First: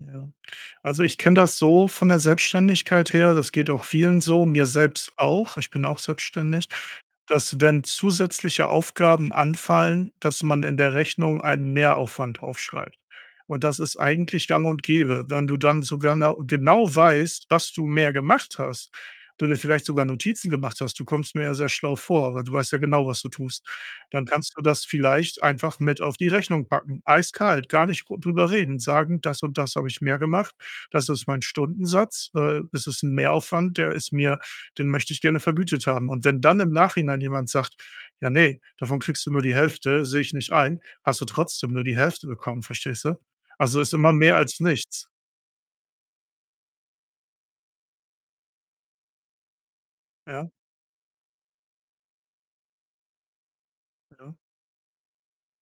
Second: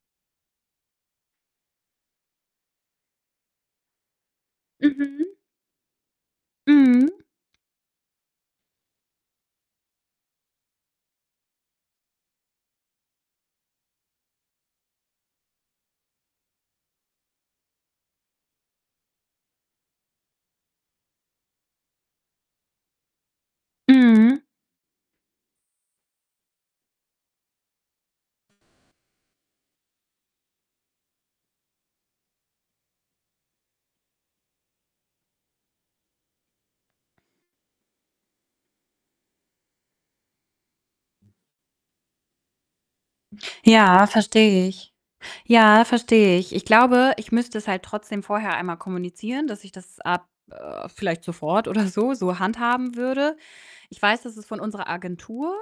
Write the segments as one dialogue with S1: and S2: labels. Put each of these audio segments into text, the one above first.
S1: Ja. Also, ich kenne das so von der Selbstständigkeit her, das geht auch vielen so, mir selbst
S2: Mhm.
S1: auch, ich bin auch selbstständig,
S2: Mhm.
S1: dass wenn zusätzliche Aufgaben anfallen, dass man in der Rechnung einen Mehraufwand aufschreibt und das ist eigentlich gang und gäbe. Wenn du dann sogar nau genau weißt, dass du mehr gemacht hast, du dir vielleicht sogar Notizen gemacht hast- du kommst mir ja sehr schlau vor, weil du weißt ja genau, was du tust- dann
S2: Mhm.
S1: kannst du das vielleicht einfach mit auf die Rechnung packen, eiskalt, gar nicht gr drüber reden, sagen „Das und das habe ich mehr gemacht. Das ist mein Stundensatz. Äh, das ist 'n Mehraufwand, der ist mir den möchte ich gerne vergütet haben.“ Und wenn dann im Nachhinein jemand sagt: „Ja, ne, davon kriegst du nur die Hälfte, sehe ich nicht ein“, hast du trotzdem nur die Hälfte bekommen, verstehst du? Also, ist
S2: Ja,
S1: immer mehr als
S2: verstehe ich.
S1: nichts.
S2: Ja, verstehe ich. Ich glaube, ich müsste es halt trotzdem vorher einmal kommunizieren, dass ich das ab,
S1: Ja.
S2: äh vielleicht sofort oder so, so handhaben würde. Ich weiß,
S1: Ja.
S2: dass es von unserer Agentur,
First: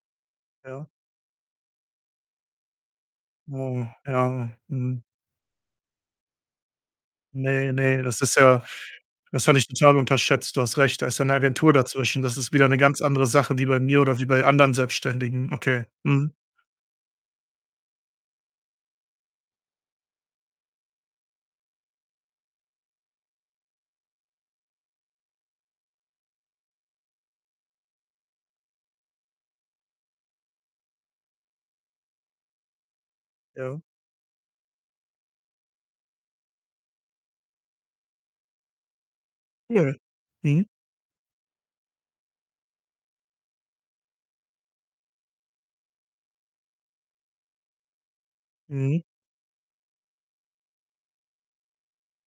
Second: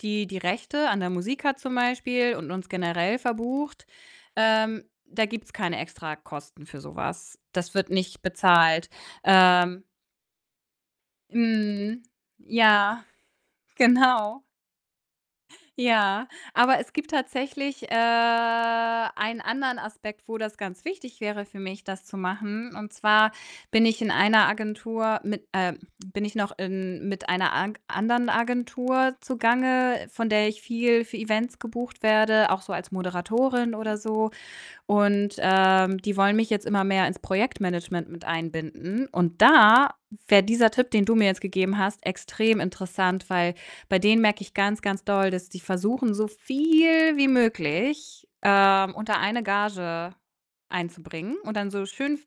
S2: die die
S1: Ja.
S2: Rechte an der Musik hat zum Beispiel und uns generell
S1: Oh,
S2: verbucht
S1: ja,
S2: ähm,
S1: mhm.
S2: da gibt's keine Extrakosten für so was.
S1: Ne,
S2: Das wird
S1: ne, das
S2: nicht
S1: ist ja
S2: bezahlt,
S1: das hatte ich
S2: ähm
S1: total unterschätzt. Du hast recht, da ist ja 'ne Agentur
S2: Mhm,
S1: dazwischen, das ist wieder 'ne ganz
S2: ja,
S1: andere Sache wie bei mir oder wie
S2: genau.
S1: bei anderen Selbstständigen. Okay.
S2: Ja,
S1: Mhm.
S2: aber es gibt tatsächlich, äh, einen anderen Aspekt, wo das ganz wichtig wäre für mich, das zu machen, und zwar bin ich in einer Agentur mit äh, bin ich noch in mit einer ank anderen Agentur zugange, von der ich viel für Events gebucht werde, auch so als Moderatorin
S1: Ja.
S2: oder so, und, ähm, die wollen mich jetzt immer mehr ins Projektmanagement mit einbinden, und da
S1: [unintelligible]
S2: wär
S1: Mhm.
S2: dieser Tipp, den du mir jetzt gegeben hast, extrem interessant, weil bei denen merke ich ganz, ganz doll, dass die versuchen, so viel wie möglich, ähm,
S1: Mhm.
S2: unter eine Gage einzubringen und dann so schön v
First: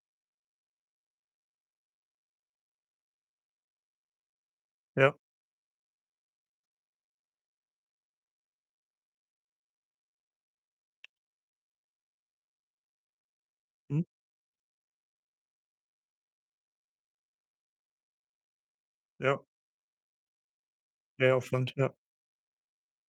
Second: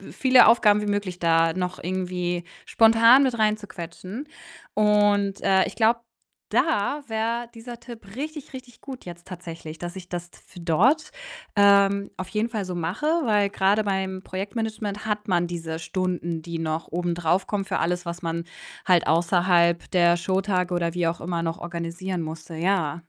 S2: v viele Aufgaben wie möglich da noch irgendwie spontan mit reinzuquetschen
S1: Ja.
S2: und äh, ich glaube, da wär dieser Tipp richtig, richtig gut jetzt tatsächlich, dass ich das f dort, ähm, auf jeden Fall so mache, weil grade
S1: Mhm.
S2: beim Projektmanagement hat man diese Stunden, die noch obendrauf kommen für alles, was man halt
S1: Ja.
S2: außerhalb der Showtage oder wie auch immer noch
S1: Mehraufwand, ja.
S2: organisieren musste, ja.